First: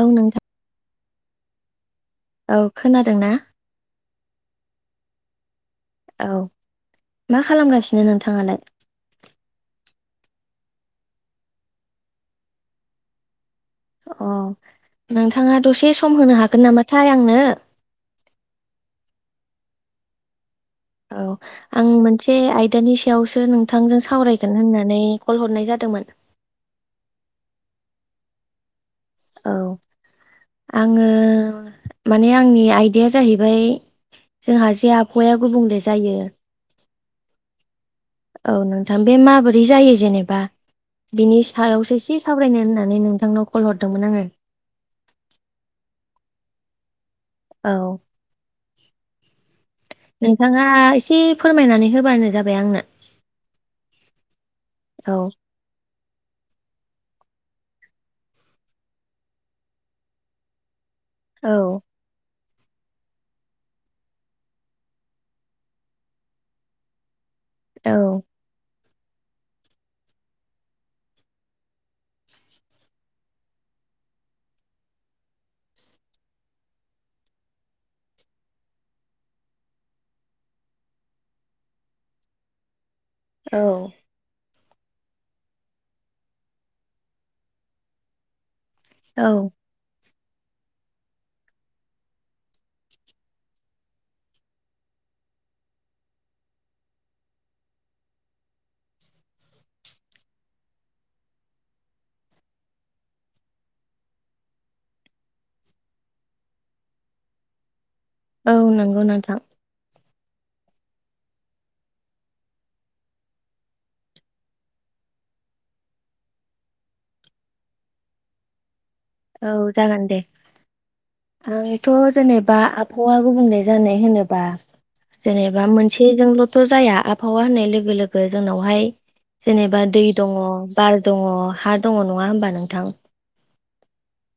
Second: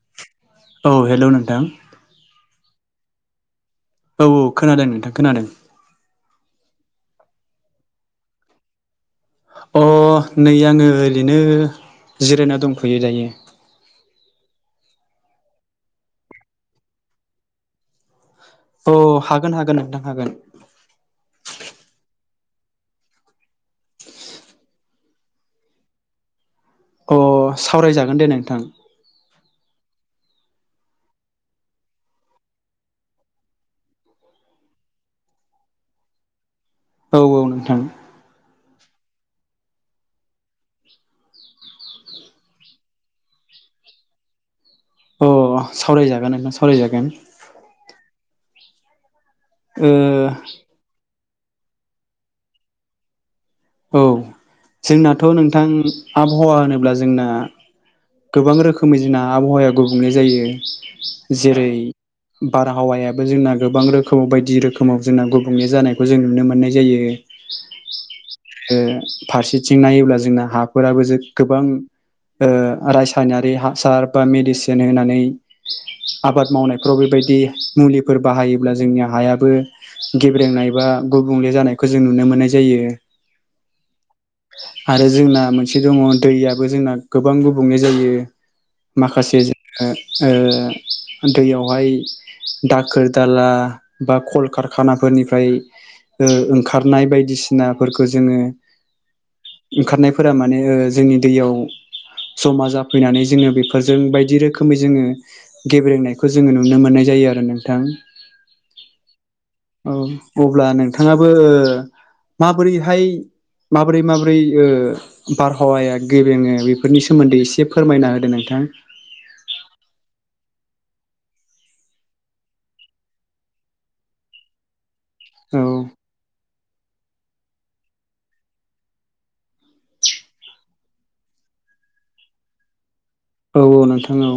औ नोंथां औ हेलौ नोंथां। औ खोनादोंना? औ औ खोनादों नोंथां खोनादों। औ मा खालामगासिनो नोंथाङालाय? अ नै आङो ओरैनो जिरायना दंथ'यो दायो। अ नोंथाङा दसे सम होनो हागोन नामाथाय आंनो? अ हागोन हागोन नोंथां हागोन। औ आं मोनसे आयदानि सायावसो नोंथांजों सावरायगोन होननानै कल हरनाय जादोंमोन। [inaudible] अ सावरायजागोन दे नोंथां। औ आङो माने आंनि आयदाया जाहैबाय जोंहा जे आबहावाया गुबुंले जायो औ औ नोंथां। औ नोंथां बे माबोरै जायो जेनेबा बिनि सायावसो एसे सावरायनो होननानै नोंथांनाव कल हरदोंमोन आङो। अ सावरायजागोन नोंथां सावरायजागोन। औ। ओ नोंथाङा एसे फोरमायनानै होबानो जाबाय आंनो। औ औ जोंनाथ' नोंथां आबहावा होनोब्ला जोंना गोबां रोखोमै जोंना आबहावाया गुबुंले जायो। औ जेरै बारहावायाबो जोंना गोबां रोखोमाव बायदि रोखोमाव जोंना गुबुंले जानायखौ जों नुनो मोननाय जायो। औ। ओ फारसेथिं नायोब्ला जोंना हाफोराबो जो गोबां ओ रासायनारि हासार बा मेडिसिन होनानै आबाद मावनायफ्राव बेबायद बायदि मुलिफोर बाहखयोब्ला जोंनि हायाबो गेब्रेंनाय बा गुबुंले जानायखौ जों नुनो नुनो मोननाय जायो। औ। आरो जोंना मोनसे दङ दैयाबो जोंना गोबां गुबुंले जायो। औ माखासे ज ओ‌ ओ दैयावहाय दाखोर दाला बा कलकारखानाफोरनिफ्राय ओ ओंखारनाय बायदिसिनाफोरखौ जोङो ओंखारनायफोरा माने ओ जोंनि दैयाव जमा जाफैनानै जोङो बेफोरजों बायदि रोखोमै जोङो गेब्रेेंनायखौ जोङो नुनो मोननाय जाय जायो आरो नोंथां। औ नंगौ नोंथां। औ अब्ला नोंथाङाबो ओ माब्रैहाय माबोरै माबोरै ओ बारहावाया गेब्रेङो बेफोरनि सोमोन्दै एसे फोरमायना होदो नोंथ थां। औ जागोन दे‌। आंथ' जेनेबा आबहावा गुबुंले जानाय होनोबा औ जेनेबा मोनसेजोंल'थ' जाया आबहावा होननाय लोगो लोगो जोंनावहाय जेनेबा दै दङ, बार दङ, हा दङ नङा होमबा नोंथां? औ औ नोंथां औ।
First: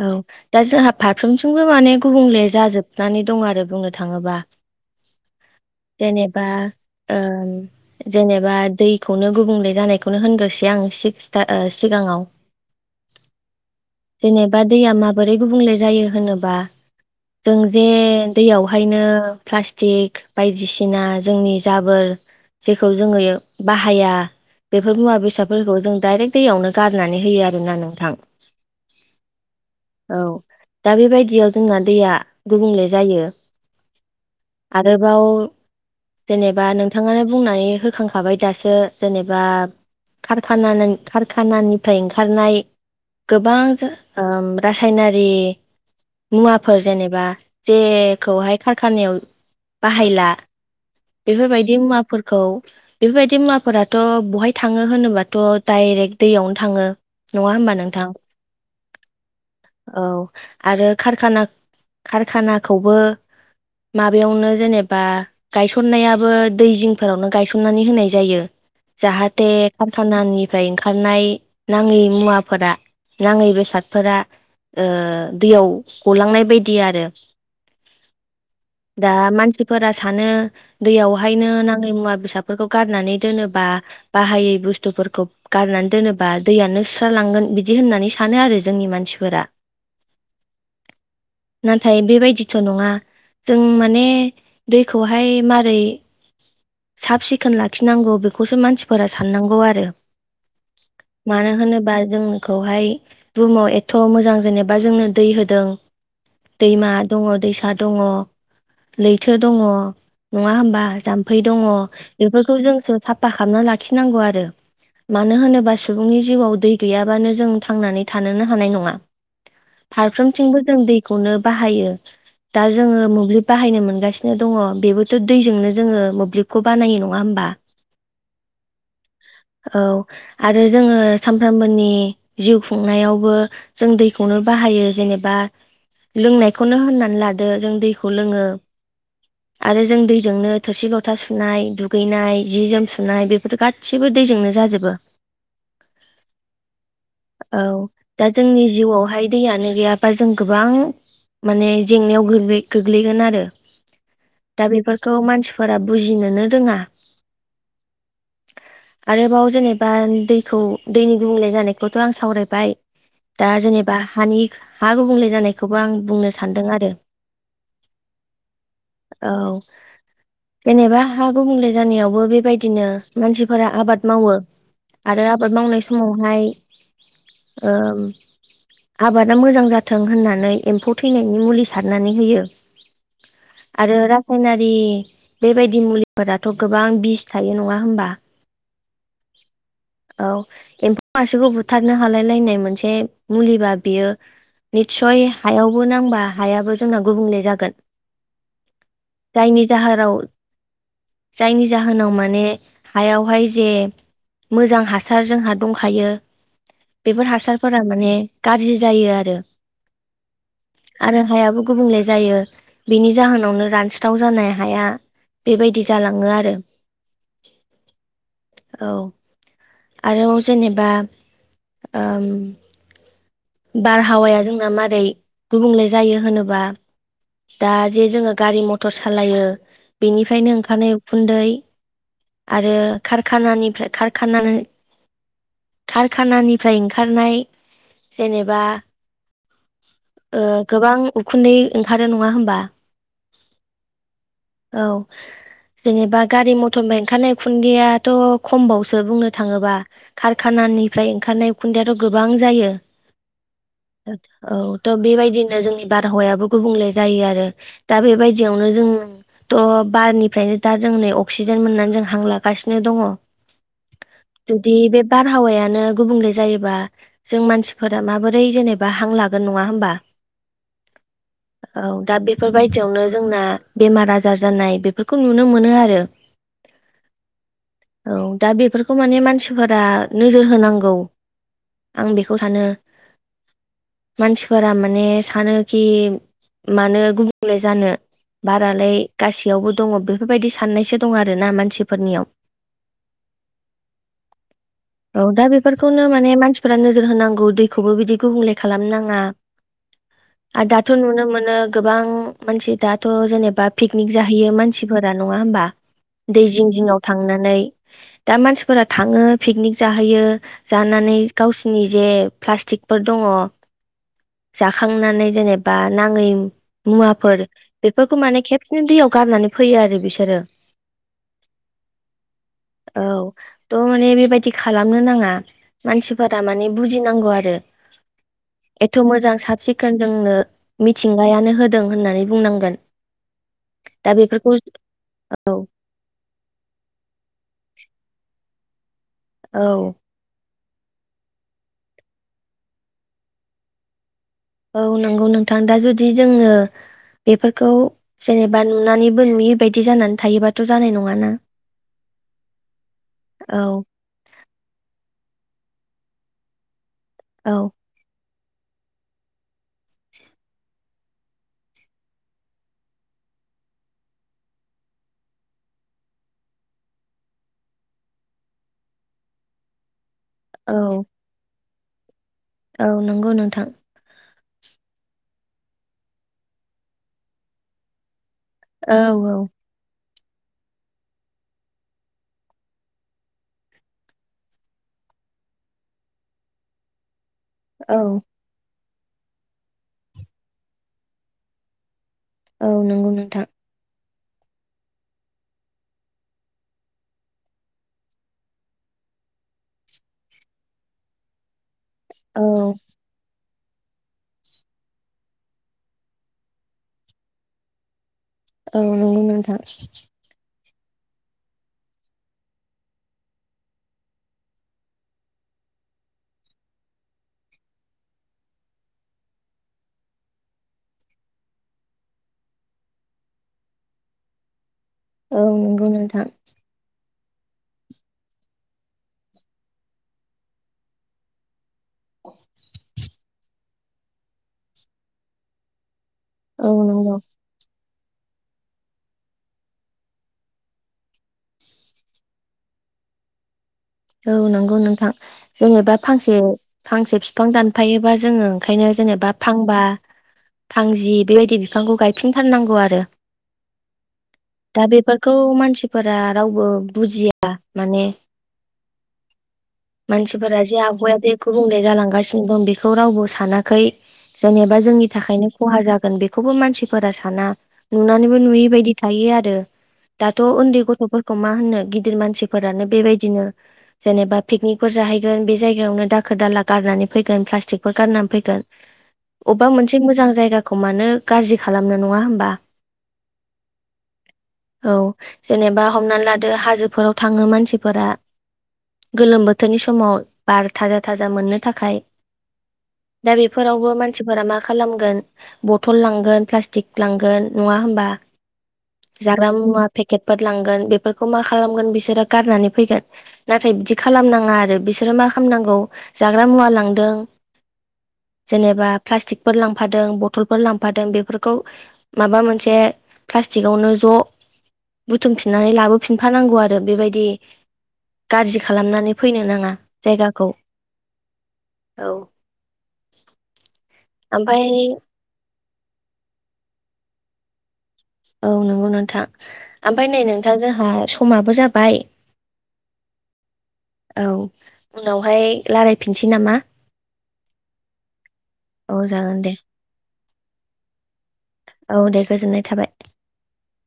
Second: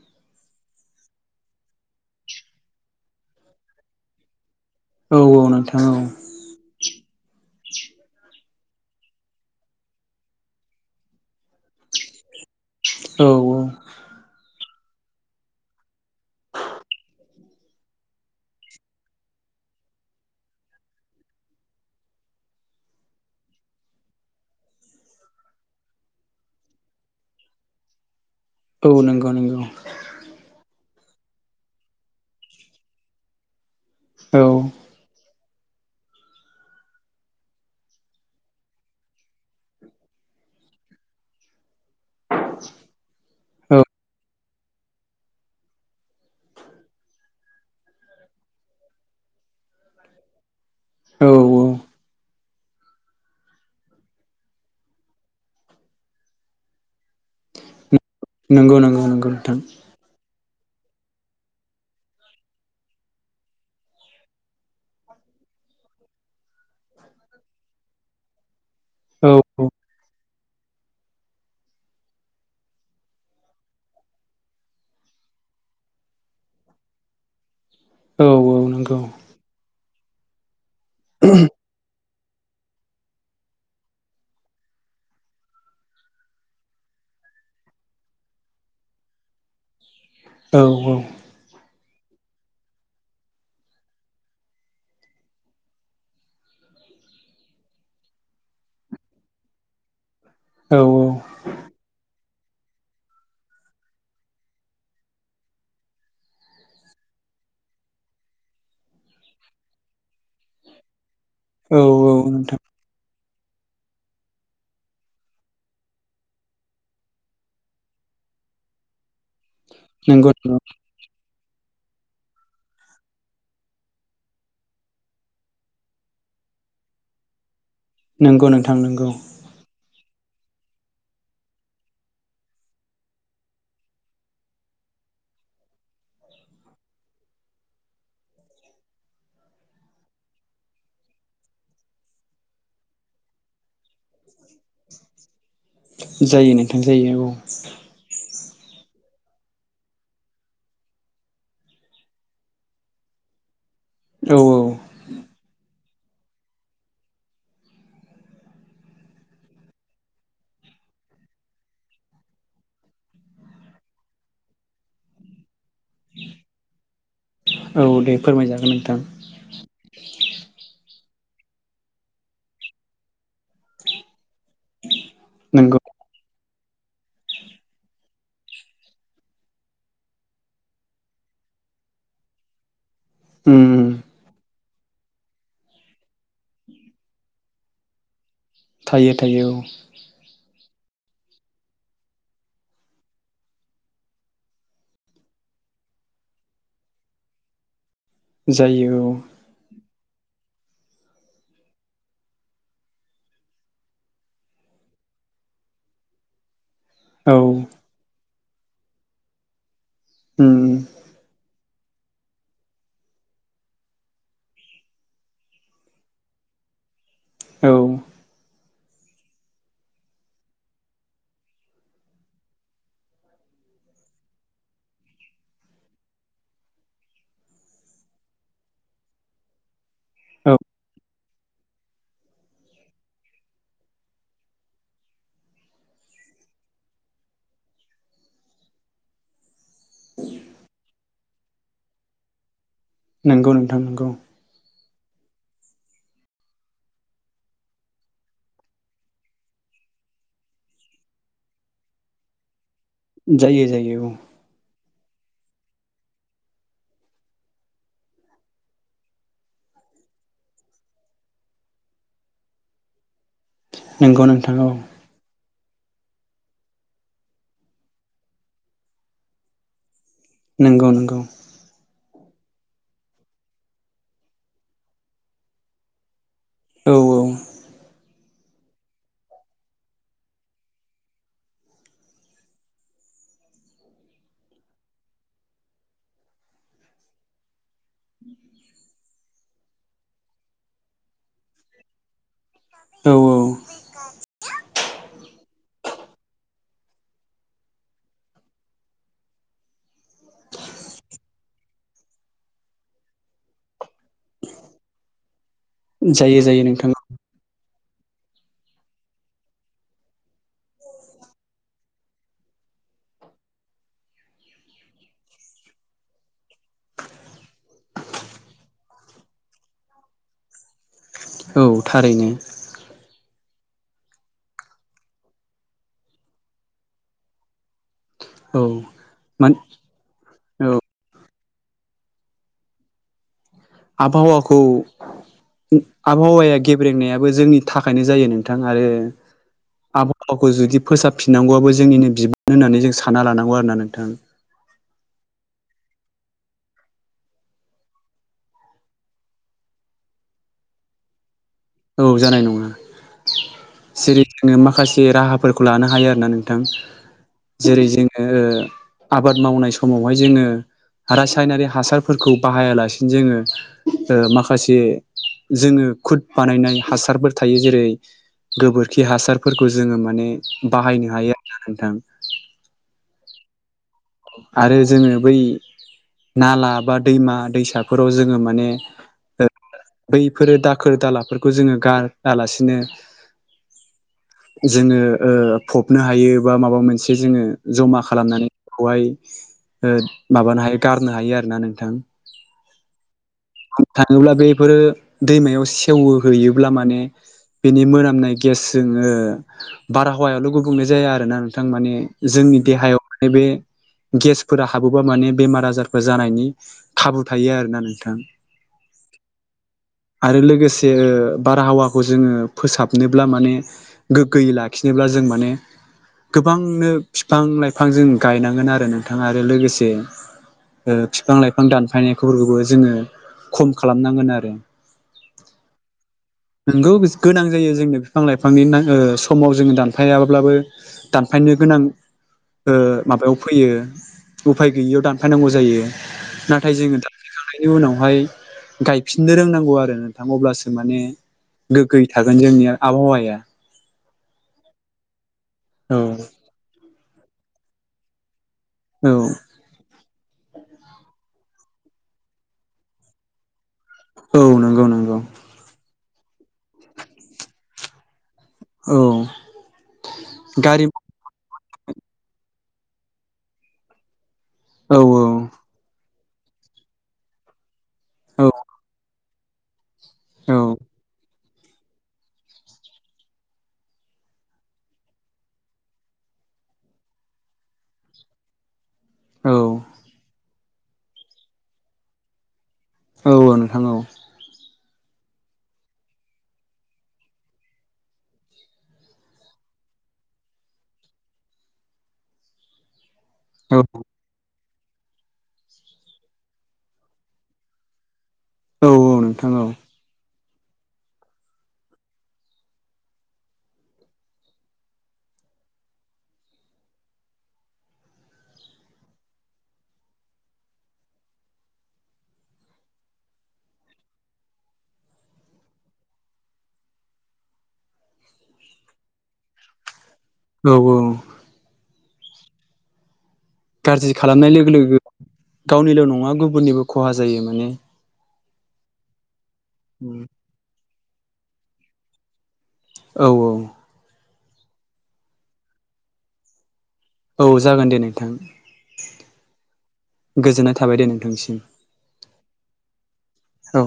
औ दा जोहा फारफ्रोमथिंबो माने गुबुंले जाजोबनानै दं आरो बुंनो थाङोबा। औ औ नोंथां जेनेबा ओ जेनेबा दैखौनो गुबुंले जानायखौनो होनग्रोसै आं सिक्स-टार-ओ-सिगाङाव औ औ। जेनेबा दैया माबोरै गुबुंले जायो होनोबा जों जे दैयावहायनो प्लास्टिक बायदिसिना जोंनि जाबोर जेखौ जोङो बाहाया बेफोर मुवा बेसादफोरखौ जों दाइरेक्ट दैयावनो गारनानै होयो आरोना नोंथां औ नंगौ नंगौ औ दा बेबायदियाव जोंना दैया गुबुंले जायो औ आरोबाव जेनेबा नोंथाङानो बुंनानै होखांखाबाय दासो जेनेबा कारा कारखानानिफ्राय ओंखारनाय गोबां औ ओम रासायनारि मुवाफोर जेनेबा जेखौहाय खारखानायाव बाहायला औ बेफोरबायदि मुवाफोरखौ बेफोरबायदि मुवाफोराथ' बहाय थाङो होनोबाथ' दाय डिरेक् दैयावनो थाङो नङा होमबा नोंथां नंगौ नंगौ नंगौ नोंथां औ आरो कारखाना कारखानाखौबो माबायावनो जेनेबा गायसननायाबो दै जिंफोरावनो गायसननानै होनाय जायो। औ जाहाथे कारखानानिफ्राय ओंखारनाय नाङै मुवाफोरा नाङैबो सादफोराओ दैयाव गलांनाय बायदि आरो औ औ नंगौ दा मानसि फोर सानो दैयावहायनो नाङै मुवा बेसादफोरखौ गारनानै दोनोब बाहायै बुस्थुफोरखौ गारनानै दोनोबा दैयानो सुस्रा लांगोन बिदि होननानै सानो आरो जोंनि मानसिफोरा औ औ नाथाय बेबायदिथ' नङा जों माने दैखौहाय मारै साब सिखोन लाखिनांगौ बेखौसो मानसिफोरा साननांगौ आरो औ औ मानो होनोबा जोंखौहाय बुहुमाव एथ' मोजां जेनेबा जोंनो दै होदों दैमा दङ दैसा दङ । लैथो दङ नङा होमबा जाम्फै दङ औ औ नोंथां बेफोरखौ जोंसो साफा खालामना लाखिनांगौ आरो मानो होनोबा सुबुंनि जिउआव दै गैयाबानो जों थांनानै थानोनो हानाय नङा नंगौ नंगौ फारफ्रोमथिंबो जों दैखौनो बाहायो। दा जोङो मोब्लिब बाहायनो मोनगासिनो दङ बेबोथ' दैजोंनो जोङो मोब्लिबखौ बानायो नङा होमबा? नंगौ नोंथां नंगौ। औ आरो जोङो सामफ्रामबोनि जिउ खुं खुंयावबो जों दैखौनो बाहायो जेनेबा लोंनायखौनो होननानै लादो जों दैखौ लोङो। आरो जों दैजोंनो थोरसि लथा सुनाय दुगैनाय जि जोम सुनाय बेफोर गासिबो दैजोंनो जाजोबो। जायो नोंथां जायो औ। औ दा जोंनि जिउआवहाय दैयानो गैयाबा जों गोबां माने जेंनायाव गोग्लै गोग्लैगोन आरो औ दा बेफोरखौ मानसिफोराबो बुजिनोनो रोङा। आरोबाव जेनेबा दैखौ दैनि गुबुंले जानायखौ थ आं सावरायबाय दा जेनेबा हानि हा गुबुंले जानाय बे खौबो आं बुंनो सानदों आरो। औ औ दे फोरमायजागोन नोंथां औ जेनेबा हा गुबुंले जानायावबो बेबायदिनो मानसिफोरा आबाद मावो। आरो आबाद मावनाय नंगौ समावहाय ओम आबादा मोजां जाथों होननानै एम्फौ थैनायनि मुलि सारनानै होयो। उम आरो रासायनारि दि बेबायदि मुलिफोराथ' गोबां बिस थायो नङा होमबा? थायो थायो औ। औ एम्फौ मासेखौ बुथारनो हालाय लायनाय मोनसे मुलिबा बेयो निस्सय हायावबो नांबा हायाबो जोंना गुबुंले जागोन। जायो औ। औ जायनि जाहोनाव माने हायावहाय जे मोजां हासार जोंहा दंखायो बेफोर औ हासारफोरा माने गाज्रि जायो आरो उम आरो हायाबो गुबुंले जायो बेनि जाहोनावनो रानस्राव जानाय हाया बेबायदि जालाङो आरो। औ औ आरो जेनेबा ओम बारहावाया जोंना मारै गुबुंले जायो होनोब्ला दा जे जोङो गारि मथर सालायो बेनिफ्रायनो औ ओंखारनाय उखुन्दै आरो कारखानानिफ्राय कारखाना कारखानानिफ्राय ओंखारनाय जेनेबा ओ गोबां उखुन्दै ओंखारो नङा होमबा? नंगौ नोंथां नंगौ। औ जेनेबा गारि मथरनिफाय ओंखारनाय खुन्दैयाथ' खमबावसो बुंनो थाङोबा खाराखान खानानिफ्राय ओंखारनाय उखुनदैयाथ' गोबां जायो जायो जायो औ औ थ बेबाय दिनो जोंनि बारहावायाबो गुबुंले जायो आरो दा बेबायदियावनो जों थ' बारनिफ्रायनो दा जों नै अक्सिजेन मोननानै जों हां लागासिनो दङ। नंगौ नोंथां औ जुदि बे बारहावायानो गुबुंले जायोबा जों मानसि फोरा माबोरै जेनेबा हां लागोन नङा होमबा? नंगौ नंगौ। बेबायदियावनो जोंना बेमार आजार जानाय बेफोरखौ नुनो मोनो आरो। औ औ। औ दा बेफोरखौ माने मानसिफोरा नोजोर होनांगौ आं बेखौ सानो। मानसिफोरा माने सानोखि मानो गुबुंले जानो। बारालाय गासैयावबो दङ बेफोरबायदि साननायसो दं आरो। ना मानसिफोरनियाव। औ औ दा बेफोरखौनो माने मानसिफोरा नोजोर होनांगौ दैखौबो बिदि गुबुंले खालाम नङा। [unintelligible] आर दाथ' नुनो मोनो गोबां मानसि दाथ' जेनेबा पिकनिक जाहैयो मानसिफोरा नङा होमबा। जायो दै जायो जिं नोंथां जिङाव थांनानै। दा मानसिफोरा थाङो पिकनिक जाहैयो जानानै गावसिनि जे प्लास्टिकफोर दङ जाखांनानै जेनेबा नाङै। मुवाफोर बेफोरखौ माने खेबसेनो दैयाव गारनानै फैयो आरो बिसोरो। औ थारैनो। औ थ' माने बेबायाददि खालामनो नाङा मानसिफोरा माने बुजिनांगौ आरो। औ एथ' मोजां मोन साब सिखोन जोंनो औ मिथिंगायानो ह होदों होननानै बुंनांगोन। दा बेफोरखौ आबहावाखौ औ उम आबहावाया गेब्रेंनायाबो जोंनि थाखायनो जायो नोंथां आरो औ आबहावाखौ जुदि फोसाबफिननांगौआबो जोंनिनो बिबान होननानै जों सानना लानांगौ आरोना नोंथां। औ नंगौ नोंथां दा जुदि जोंङो बेफोरखौ जेनेबा नुनानैबो नुयिबायदि जानानै थायोबाथ' जानाय नङाना। औ जानाय नङा औ सिरि जोंनो माखासे राहाफोरख खौ लानो हायो आरोना नोंथां औ जेरै जोङो ओ [inaudible] आबाद मावनाय समावहाय जोङो। रासायनारि हासारफोरखौ बाहायालासिनो जोङो ओ माखासे जोङो खुद। बानायनाय हासारफोर थायो जेरै गोबोरखि हासारफोरखौ जोङो माने औ बाहायनो हायो आरो नोंथां। औ नंगौ नोंथां। आरो जोङो बै नाला बा दैमा दैसाफोराव जोङो मा औ औ। बैफोरो दाखोर दालाफोरखौ जोङो गारालासिनो जोङो‍ ओ फबनो हायो बा माबा मोनसे जोङो जमा औ खालामनानै बहाय ओ माबानो हायो गारनो हायो आरो ना नोंथां। औ नंगौ नोंथां थाङोब्ला बेफोरो दैमायाव सेवो हैैयोब्ला माने बेनि मोनामनाय गेस जोङो बारहावायावल' गुबुंनाय जाया आरो ना नोंथां माने। जोंनि औ देहायाव माने बे गेसफोरा हाबोबा माने बेमार आजारफोर जानायनि खाबु थायो आरोना नोंथां। औ नंगौ नथां। जे बारहावाखौ जोङो फोसाबनोब्ला माने गोग्गोयै लाखिनोब्ला जों माने गोबांनो बिफां लाइफां जों गायनांगोन आरो नोंथां आरो लोगोसे ओ बिफां लाइफां दानफायनायफोरखौबो जोङो खम खालामनांगोन आरो। औ नंगौ नोंथां। नोंगौ गोनां जायो जोंनो बिफां लाइफांनि समाव जोङो दानफायाब्लाबो दानफायनो गोनां ओ माबायाव फैयो उफाय गैयियाव दानफायनांगौ जायो। औ नाथाय जोङो नंगौ दाखखांनायनि उनाव हाय गायफिननो रोंनांगौ आरो नोंथां अब्लासो माने। गोगै थागोन जोंनि आबहावाया। औ नंगौ नोंथां जेंङोबा औ फांसे फांसे बिफां दानफायोबा जोङो खायनो औ जेनेबा फांबा थांजि बेबायदि बिफांखौ गायफिनथारनांगौ आरो। औ दा नंगौ नंगौ बेफोरखौ मानसिफोरा रावबो बुजिया माने। औ मानसिफोरा जे गारि आबहावाया दैखौ बुंनाय जालांगासिनो दं बेखौ रावबो सानाखै जेनेबा औ जोंनि थाखायनो खहा जागोन बे बे खौबो मानसिफोरा साना नुनानैबो औ नुयैबायायदि थायो आरो दाथ औ उन्दै गथ गथफोर खौ मा होनो गिदिर मानसिफोरानो बेबायदिनो जेनेबा पिकनिकफोर जाहैगोन बे जायगायावनो दाखोर दाला गारनानै फैगोन प्लास्टिकफोर गारनानै फैगोन औ अबेबा मोनसे मोजां जायगाखौ मानो गाज्रि खालामनो नङा होमबा औ औ नोंथां औ औ जेनेबा हमनानै लादो हाजोफोराव थाङो मानसिफोरा गोलोम बोथोरनि समाव बार थाजा थाजा मोननो थाखाय दा औ बेफोरावबो मानसिफोरा मा खालामगोन बथल लांगोन प्लास्टिक लांगोन नङा हबा औ औ जाग्रा नोंथां औ मुवा पेकेटफोर लांगोन बेफोरखौ मा खालामगोन बिसोरो गारनानै फैगोन । नाथाय बिदि खालामनाङा आरो बिसोरो मा खालामनांगौ जाग्रा मुवा लांदों [inaudible] जेनेबा प्लास्टिकफोर लांफादों बथलफोर लांफादों बेफोरखौ माबा मोनसे प्लास्थिकावनो ज बुथुमफिननानै लाबोफिनफानांगौ आरो बेबायदि गाज्रि खालामनानै फैनो नाङा । औ औ औ गाज्रि खालामनाय ओमफ्राय लोगो लोगो गावनिल नङा गुबुननिबो खहा जायो माने । औ नंगौ नोंथां ओमफ्राय नै नोंथां जोंहा समाबो जाबाय औ औ औ उनावहाय रायलायफिनसै नामा? औ जागोन दे नोंथां औ जागोन दे । गोजोननाय थाबाय दे नोंथांसिम औ दे गोजोननाय थाबाय औ